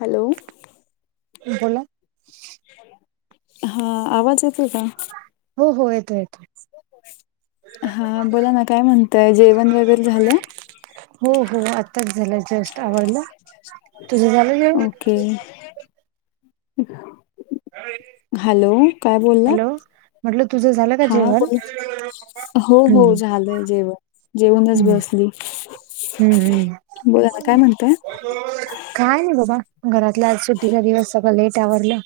Hello, बोलां. हां आवांज येतोय कां हो हो येतोय येतोय. हां बोलां नां कायं म्हणतांय जेवणं वगैरें झालं. हो हो आतांच झालंय जस्टं आवरलं तुझं झालं जेवणं. ओके हॅलो कायं बोललांत. हॅलो म्हटलं तुझं झालं का हां जेवण बोलं हो हो हम्म झालंय जेवणं जेवूंनच हम्म बसली. बोलां आंता कायं म्हणतांय कायं नाहीं बाबां घरांतला आंज सुुद्धीचा दिवसं सगळं लेट आवरलं.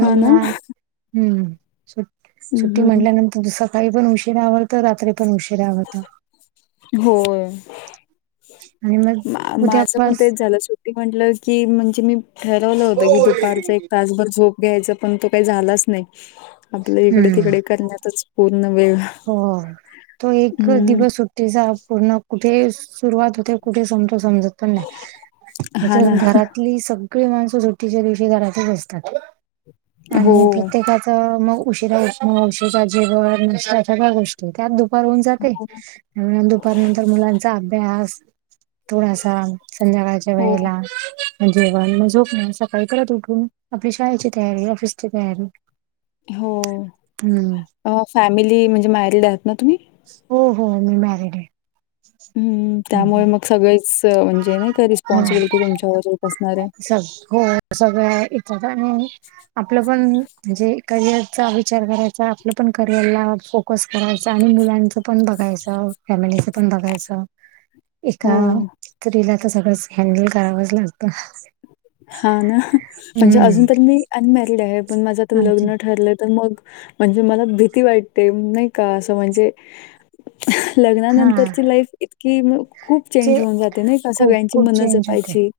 हा ना हम्मं हम्म सुट्टी हम्म म्हटल्यांनंतर तुमचं सकाळीं पणं उशीरा आवरंत रात्री पणं उशीरा आवरंत. होयं ज [unintelligible] माझं पणं तेचं झालं सुट टि म्हंटलं की म्हणजे मी ठरवलं होतं की दुपारचं एक तास भरं झोंप घ्यायचं पणं तो कांहीं झाल्याचं नाहीं आपलं ईकडे हम्म तिकडे करण्यांतच पूर्ण वेळं हो तो एक दिवसं चां पूर्ण कुंठे सुंरुवात होते कुंठे संपतो समजतं नाहीं पणं नाहीं हा ना त्यांथ घरांतली सगळीं माणसं सुट्टीच्या दिवशी घरांतच असतांत. हो आणि प्रत्येकाचं मंग उशिरा ऊटनं उशीरा जेवणं नं सगळ्यां गोष्टी त्यांत दुंपार होऊन जाते दुपांरनंतर मुलांचा अभ्यास थोडांसा संध्याकांळच्या हो वेळेला. जेव्हांण मं झोप नाहीं सकाळीं परंत उठूंन आपली शाळेची तयारी ऑफिसची तयारी हम्म हो फॅमिली म्हणजे मॅरीड आहांत नां तुम्हीं हो हो मी मॅरिड आहे हम्मं त्यांमुळे मंग सगळेच म्हणजे नाहीं कां रिस्पॉन्सिबिलिटी तुमच्यांवर येतं असणारं आहे चालं हो अं ग इत [unintelligible] आपलं पणं म्हणजे करिअरचा विचार करांयचा आपलं पणं करिअरला फ कसं करायचं आणि मुलांचं पणं बघायचं फॅमिलीच पणं बघायचं ह [unintelligible] एकां स्त्रीला तरं सगळंच हँनडल करावंच लागतं हां नां म्हणजे हम्म अजूंन तरी मी अनमॅरिड आहे पणं माझं तरं अच्छा. लग्नं ठरलं तरं मंग म्हणजे मलां भीती वाटते नाहीं कां असं म्हणजे हा लग्नानंतरची लाईफ इतकी म खूप ते चेंज होऊन जाते नाही का खूप सगळ्यांची खूप मनं चेंज होते जपायची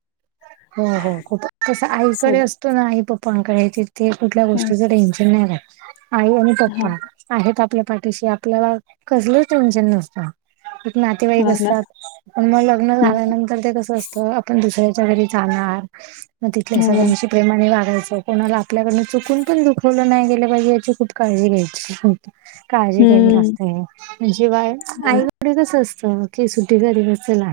हो हो खूप तसं आईकडे सग असतो ना आई पप्पांकडे ति थे कुठल्या हां, गोष्टीचं टेन्शन नाही राहत आई आणि हां, पप्पा आहेत आपल्या पाठीशी आपल्याला कसलंच टेन्शन नसतं एक नातेवाईक हां ना. असतात. पण म लग्न हं, झाल्यानंतर ते कसं असतं आपण दुसऱ्याच्या घरी जाणार म तिथल्या हो. सगळ्यांशी प्रेमाणे वागायचं कोणाला आपल्याकडनं चुकून पण दुखवलं नाय गेलं पाहिजे याची खूप काळजी घ्यायची. काळजी घ्यावी हं. लागते पण जेव्हा हां ना. आईकडे कस असतं की सु ट्टीचा दिवस चला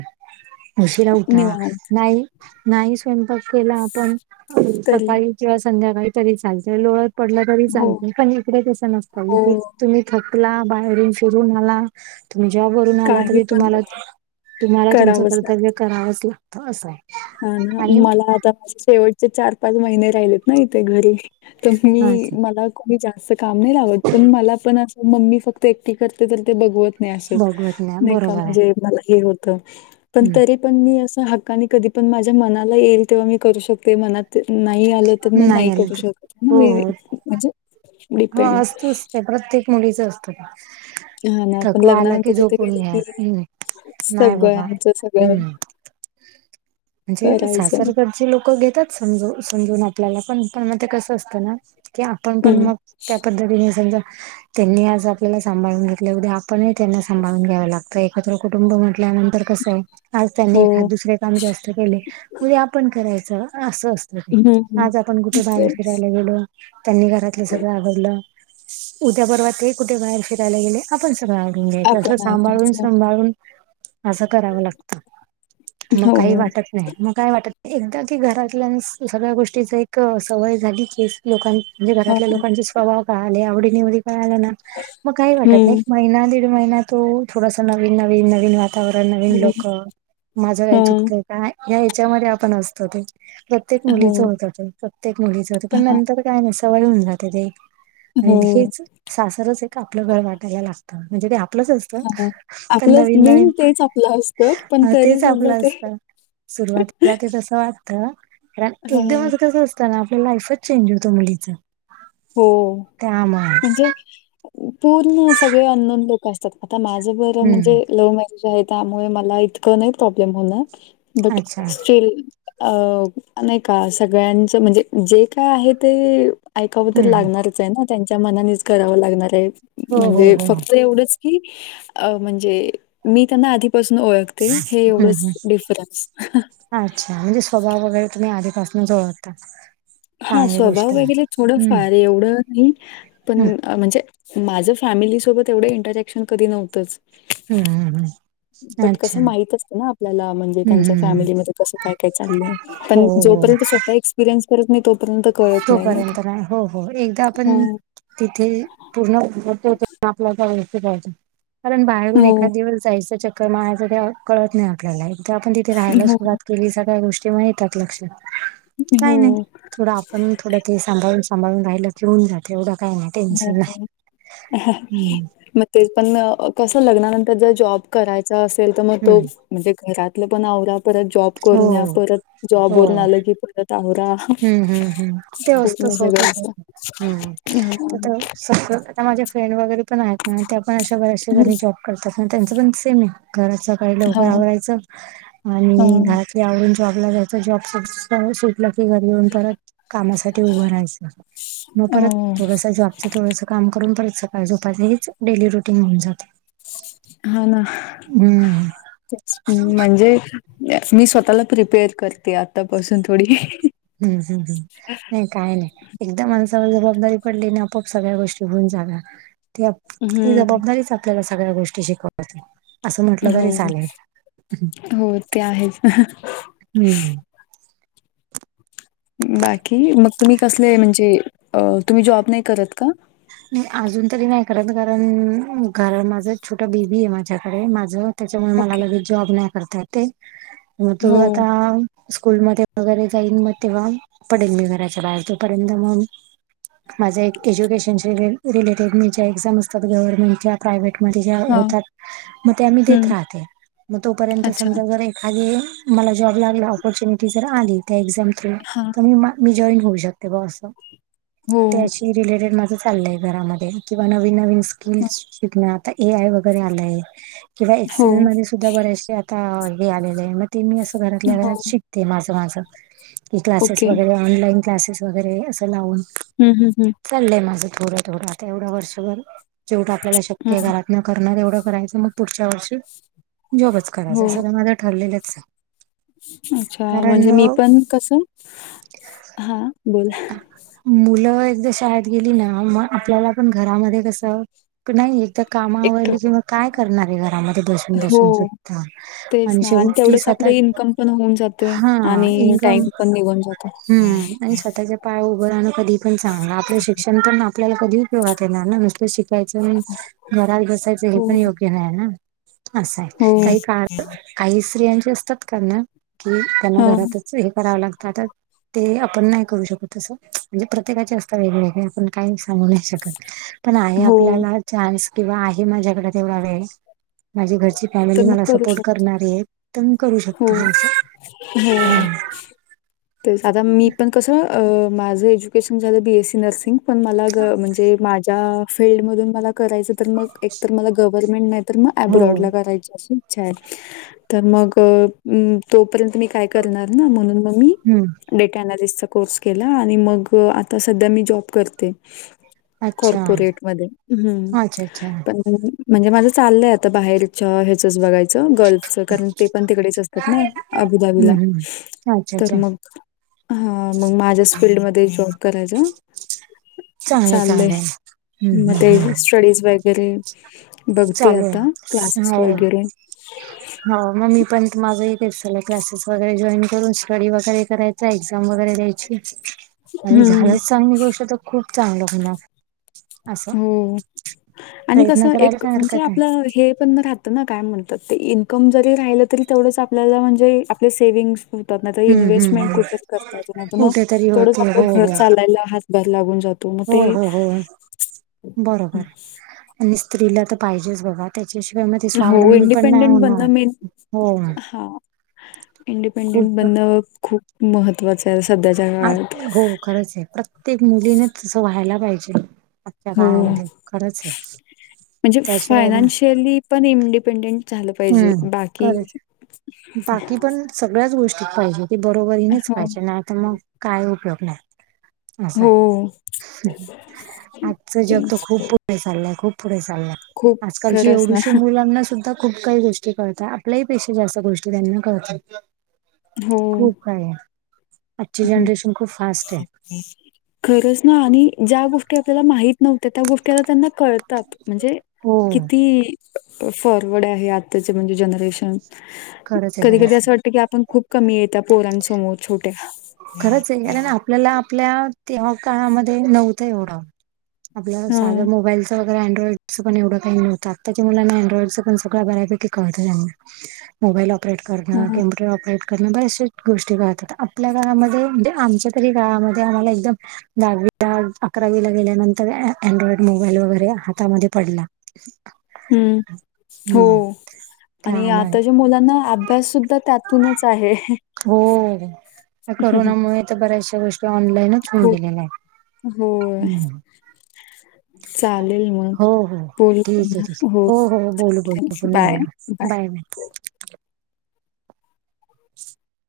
उशिरा उठा, निवांत नाही नाही स्वयंपाक केला आपण तरी. सकाळी किंवा संध्याकाळी तरी चालत. लोळत पडलं तरी हो, चालते. पण इकडे तसं नसतं इथे हो. तुम्ही थकला, बाहेरून फिरून आला तुम्ही जॉबवरून आला काही तरी पण तुम्हाला होऊ दे. तुम्हाला तुमचं करावंच लागतं. कर्तव्य करावंच लागतं असंय. हा ना मला आता शेवटचे चार पाच महिने राहिलेत ना इथे घरी तस मी हाच मला कुणी जास्त काम नाय लावत पण मला पण मम्मी फक्त एकटी करते तरी ते बघवत नाही असं भगवत ना नाय का बरोबर आहे म्हणजे मला हे हो त पण हम्म तरी पण मी अस हक्काने कधी पण माझ्या मनाला येईल तेव्हा मी करू शकते मनात त नाही आलं तर म नाही आलं करू तर शकत हाय ना हो मी हो म्हणजे हा डिपेंड असतच ते प्रत्येक मुलीच असत कामं हा ना पण लग्नानंतर तिथे गेले की हम्म नाही बाबा सगळ्यांच सगळं [inaudible] हम्म म्हणजे करायचं सासरकडची लोकं घेतात समजव समजून आपल्याला पण पण म ते कस असत ना की आपण पण हं म त्या क घडीने समजा त्यांनी आज आपल्याला सांभाळून घेतल्या उदया आपण ही त्यांना सांभाळून घ्याव लाग एकत्र कुटुंब म्हटल्यानंतर कसंय आज त्यांनी हो एखाद दुसऱ्या कामं जास्त केले तरी आपण करायचं अस अस तेच हं ना हं आज आपण कुठे बाहेर तेच फिरायला गेलो त्यांनी घरातलं सग ळ आवरलं उद्या परवा ते कुठे बाहेर फिरायला गेले आपण सगळं आून घ्यायचं. असं आपण सांभाळून आवरायचं सांभाळून असं करावं लागतं. मग हो. काही वाटत नाही म काय वाटत एकदा की घरातल्यां सगळ्या गोष्टीचा एक सवय झाली की लोकां म्हणजे हो. घरात लोकांचे स्वभाव कळाले आवडी निवडी ककळाल्यां ना म काही वाटत नाय हं, एक महिना दिड महिना तो थोडासा नवीन नवीन नवीन वातावरण नवीन हं. लोक माझं काय हां. चुकतंय काय ह्या ह्याच्यामध्ये आपण असतो ते प्रत्येक हो, मुलीच होत ते प्रत्येक मुलीच होत पण नंतर काय नाय सवय होऊन जाते ते आणि हो. हेच सासरच एक आपलं घर वाटायला लागतं म्हणजे ते आप आपलंच असत. हां. पण आपलंच नवीन मेन नवीन तेच आपलं असतं, पण म तेच तरीसुद्धा आपलं ते असतं. सुरुवातीला ते तस वाट त [unintelligible] हां. एकदमच कसं असतं ना आपल लाईफच चेंज होतं मुलीच हो त्यामुळेच म्हणजे पूर्ण सगळे अंणोन लोक असतात आता माझं बर हम्म म्हणजे लव मॅ रेंज त्यामुळे मला इतकं नाही प्रॉब्लेम होणार बट अच्छा स्टील अ नाय का सगळ्यांचं म्हणजे जे काय आहे ते ऐक टकाव तर हम्म हम्म लागणारचे ना. त्यांच्या मनानेच करावं लागणारे हो हो म्हणजे हो फक्त एवढंच की, म्हणजे मी त्यांना आधीपासून ओळख ते. हे हम्म एवढंच हम्म डिफरन्स. अच्छा, म्हणजे स्वभाव वगैरे तुम्ही आधीपासून ओळखता. हा चांगली स्वभाव गोष्ट आहे वगैरे थोडं हम्म फार एवढं नाही. पण हम्म म्हणजे माझं फॅमिलीसोबत एवढं इंटरॅक्शन कधी नवतंच. हम्म हम्म हम्म. बट अच्छा कसं माहित असतं ना आपल्याला. म्हणजे हम्म त्यांच्या हम्म फॅमिलीमध्ये कसं काय काय चाललंय? हो पण हो हो. जोपर्यंत स्वतः एक्सपिरियन्स करत नाही, तो तोपर्यंत नाही. हो हो. एकदा हा. आपण तिथे पूर्णत आपल्या व्यवस्थित [unintelligible] कारण बाहेरून हो, एखाद दीवस जायचं. चक्कर माारायचं. ते कळत नाही आपल्याला. एक तर आपण तिथे राहायला हो, सुरुवात कर पूर्वीच्या काही गोष्टी येतात म लक्षात. काय हो. नाही थोडं आपण थोडं ते सांभाळून सांभाळून राहिलं घेऊन जात. एवढं काही नाय हो, टेन्शन नाय. हम्म. ते पण कसं, लग्नानंतर जर जॉब करायचा असेल, तर मग तो हम्म म्हणजे घरातलं पण अवरा. परत जॉब हो करून या. परत जॉब हो वरुन आलं की, परत आवरा. हम्म हम्म हम्म ते असतच [unintelligible] सगळ अस. हम्म. सगळ आता माझे फ्रेंड वगैरे पण आहेत ना. त्या पण अशा बऱ्याचशा जणी जॉब करतात. त्यांचं पण सेमे. घराच सकाळी लवकर हा. आवरायचं. हा. आणि आवरून जॉबला जायचं. जॉब सुटल घरी येऊन परत कामासाठी उभं राहायचं. मग परत हो. थोडस, जॉबचं थोडस काम करून परत सकाळ झोपाच. हेच डेली रुटीन होऊन जाते. हा ना. हम्म हम्म म्हणजे मी स्वतःला प्रिपेअर करते आतापासून थोडी. हम्म हम्म हम्म. नाही काही नाय. एकदा माणसावर जबाबदारी पडली ना, आपोआप सगळ्या गोष्टी होऊन जाणार. ती आप, ती हम्म. जबाबदारीच आपल्याला सगळ्या गोष्टी शिकवणार. हो. हो ते आहेच. हम्म. बाकी मग तुम्ही कसले म्हणजे तुम्ही जॉब नाही करत का? अजून तरी नाही करत. कारण घर माझं छोटं बेबीय माझ्याकडे माझं. त्याच्यामुळे मला ओके लगेच जॉब नाही करता येते. मग तो हो आता स्कूल मध्ये वगैरे जाईन. मग तेव्हा पडेल मी घराच्या बाहेर. तोपर्यंत मग माझे एज्युकेशन रिलेटेड मी ज एक्झाम असतात. गव्हर्नमेंटच्या प्रायव्हेटमध्ये ज्या हा होतात. म त्या मी देत हम्म राहते. म तोपर्यंत अच्छा समजा जर एखादी मला जॉब लागला. ऑपॉर्च्युनिटी जर आली त्या एक्झाम थ्रू. हा तर मी मा मी जॉईन होऊ शकते बा अस. हो त्याची रिलेटेड माझ चालय घरामध्ये. किंवा नवीन नवीन स्किल् शिकण. आता ए आय वगैरे आलंय. किंवा हो एक्सेल मध्ये सुद्धा बर्याचसे आता हे आलेलेय. म ते मी असं घरातल्या हो घरात शिकते माझं माझं. की क्लासेस ओके वगैरे ऑनलाईन क्लासेस वगैरे असं लावून. हम्म हम्म हम्म चाललंय माझं थोडं थोडं आता एवढं वर्षभर जेवढ आपल्याला शक्य आहे हम्म घरात करणार एवढं करायचं मग पुढच्या वर्षी जॉबच करायच हो असं तर माझं ठरलेलंच आहे. अच्छा म्हणजे मी कारण पण कसं, हा बोला- मुलं एकदा शाळेत गेली ना मग आपल्याला पण घरामध्ये कसं, नाही एकदा एकट कामाआवरली की मग काय करणार आहे घरामध्ये बसून. हो बसून सुद्धा तेच ना आणि शेवटी तेवढंच आपलं स्वतः इन्कम पण होऊन जाते हा आणि इन्कम टाइम पण निघून जातो. हम्म आणि स्वतःच्या पाया उभं रासने कधी पण चांगलं. आपलं शिक्षण पण आपल्याला कधी उपयोग येणार ना नुस शिक्षण, याचं घरात बसायचं हे हो पण योग्य नाही ना. असं हो आहे काही का काही स्त्रियांचे असतात कारण, कि त्यांना हा घरातच हे करावं लागतं, आता ते आपण नाही करू शकत तसं म्हणजे प्रत्येकाचे असत वेगवेगळे आपण- काही सांगू नाही शकत पण आहे हो आपल्याला चान्स किंवा आहे माझ्याकडे तेवढा वेळ माझी घरची फॅमिली तर मग मला करू सपोर्ट शकतो. करणारी आहे. तम करू शकतो हो, ह [inaudible] तर आता मी पण कसं माझं एज्युकेशन झालं बीएससी नर्सिंग. पण मला गं म्हणजे माझ्या फिल्ड मधून मला करायचं. तर मग एक तर मला गव्हर्नमेंट नाही तर मग हो अब्रॉडला करायची अशी इच्छा आहे. तर मग अ तोपर्यंत मी काय करणार ना म्हणून मग मी, हम्म डेटा अनालिस्टचा कोर्स केला आणि मग आता सध्या मी जॉब करते. अच्छा कॉर्पोरेट मध्ये, हम्म अच्छा अच्छा पण म्हणजे माझं चाललंय आता बाहेरच्या ह्याचच बघायचं गर्ल्फचं कारण, ते पण तिकडेच असतात ना हम्म अबुधाबीला हम्म अच्छा तर अच्छा मग हा मग माझ्याच फीलडमध्येध्ये जॉब करायचा. चांगलं चाललंय चांगलं हम्म मग ते हम्म हम्म स्टडीज वगैरे, बघते चालू आता आहे क्लासेस हो वगैरे. हो मग् ममी पण माझं एक क्लासेस वगैरे जॉईन करून स्टडी वगैरे करायचं जायचं एक्झाम वगैरे द्यायची आणि हम्म झालंच चांगली गोष्ट तर खूप चांगलं होणार. असं हो आणि कस प्रयत्न करायला एक काय म्हणजे हरकत आहे आपलं, हे पण राहत ना काय म्हणतात ते इन्कम जरी राहिलं तरी तेवढंच आपल्याला म्हणजे आपले सेव्हंग् हम्म हम्म इन्व्हेस्टमेंट कुठं करता, हम्म मग कुठेतरी थोड होते आपलं हो घर हो चालायला हात भारी लागून जातो. मग हो ते हो हो बरोबर आणि स्त्रीला तर पाहिजेच बघा. त्याच्याशिवाय मध्ये हो स्वावलंबी पण नाही इंडिपेंडेंट होणार. बनणं मेन हो हा इंडिपेंडेंट खूप बंनन खूप महत्वाचं आहे संध्याच्या आ- काळात. हो खरंच आहे. प्रत्येक मुलीने तसं व्हायला पाहिजे. ह्या हो काळामध्ये खरंच आहे म्हणजे त्याशिवाय ना फायनान्शियली पण इंडिपेंडेंट झालं पाहिजे, हम्म बाकी सगळ्यांचं गोष्टी पाहिजे, ती बरोबरीनेच हो पाहिजे नाही आता मग काय उपयोग नाही. असं हो आहे आजचा जग तर तेच खूप पुढे चाललाय खूप पुढे चाललाय. खूप आजकालची खरंच ना एवढीशी मुलांना सुद्धा खूप काही गोष्टी कळतात आपल्याही पेक्षा जास्त गोष्टी त्यांना कळतात.. हो खूप काय आहे. आजची हं. जनरेशन खूप फास्ट आहे. खरंच ना आणि ज्या गोष्टी आपल्याला माहित नव्हत्या. तर त्या गोष्टीला त्यांना कळतात, म्हणजे हो किती- फॉरवर्ड आहे आताचे म्हणजे जनरेशन, खरंच आहे कधी, खरंच कधी असं आहे वाटतं की आपण खूप- कमीये त्या पोरांसमोर छोट्या. खरंच आहे. कारण, आपल्याला आपल्या तेव्हा काळामध्ये नव्हतं एवढं. आपलं ह साधं मोबाईल- वगैरे अँड्रॉइड पण च एवढं काही आता. आत्ताच्या मुलांना अँड्रॉइडच पण सगळं बऱ्यापैकी कळत त्यांना. [inaudible] मोबाईल ऑपरेट करन, ह कम्प्युटर ऑपरेट करन, बऱ्याचश गोष्टी कळतात, आपल्या- काळामध्ये म्हणजे, आमचे तरी काळामध्ये आम्हाला एकदम- दहावीला, [unintelligible] अकरावीला गेल्यानंतर अँड्रॉइड मोबाईल वगैरे, हातामध्ये पडला. [inaudible] हम्म, हम्म हो आणि त्यामुळे आताच्या मुलांना अभ्यास सुद्ध- द्धा त्यातूनच आहे. हो, त्या करोनामुळे तर बऱ्याचशा गोष्टी- ऑनलाईनच होऊन खूप गेलेला होय. आहे. [inaudible] चालेल मग, हो हो बोल ठीक आहे पुन्हा ठीक आहे हो बोलू बोलू चालेल. पुन्हा बोलू बाय बाय बाय-बाय. [inaudible]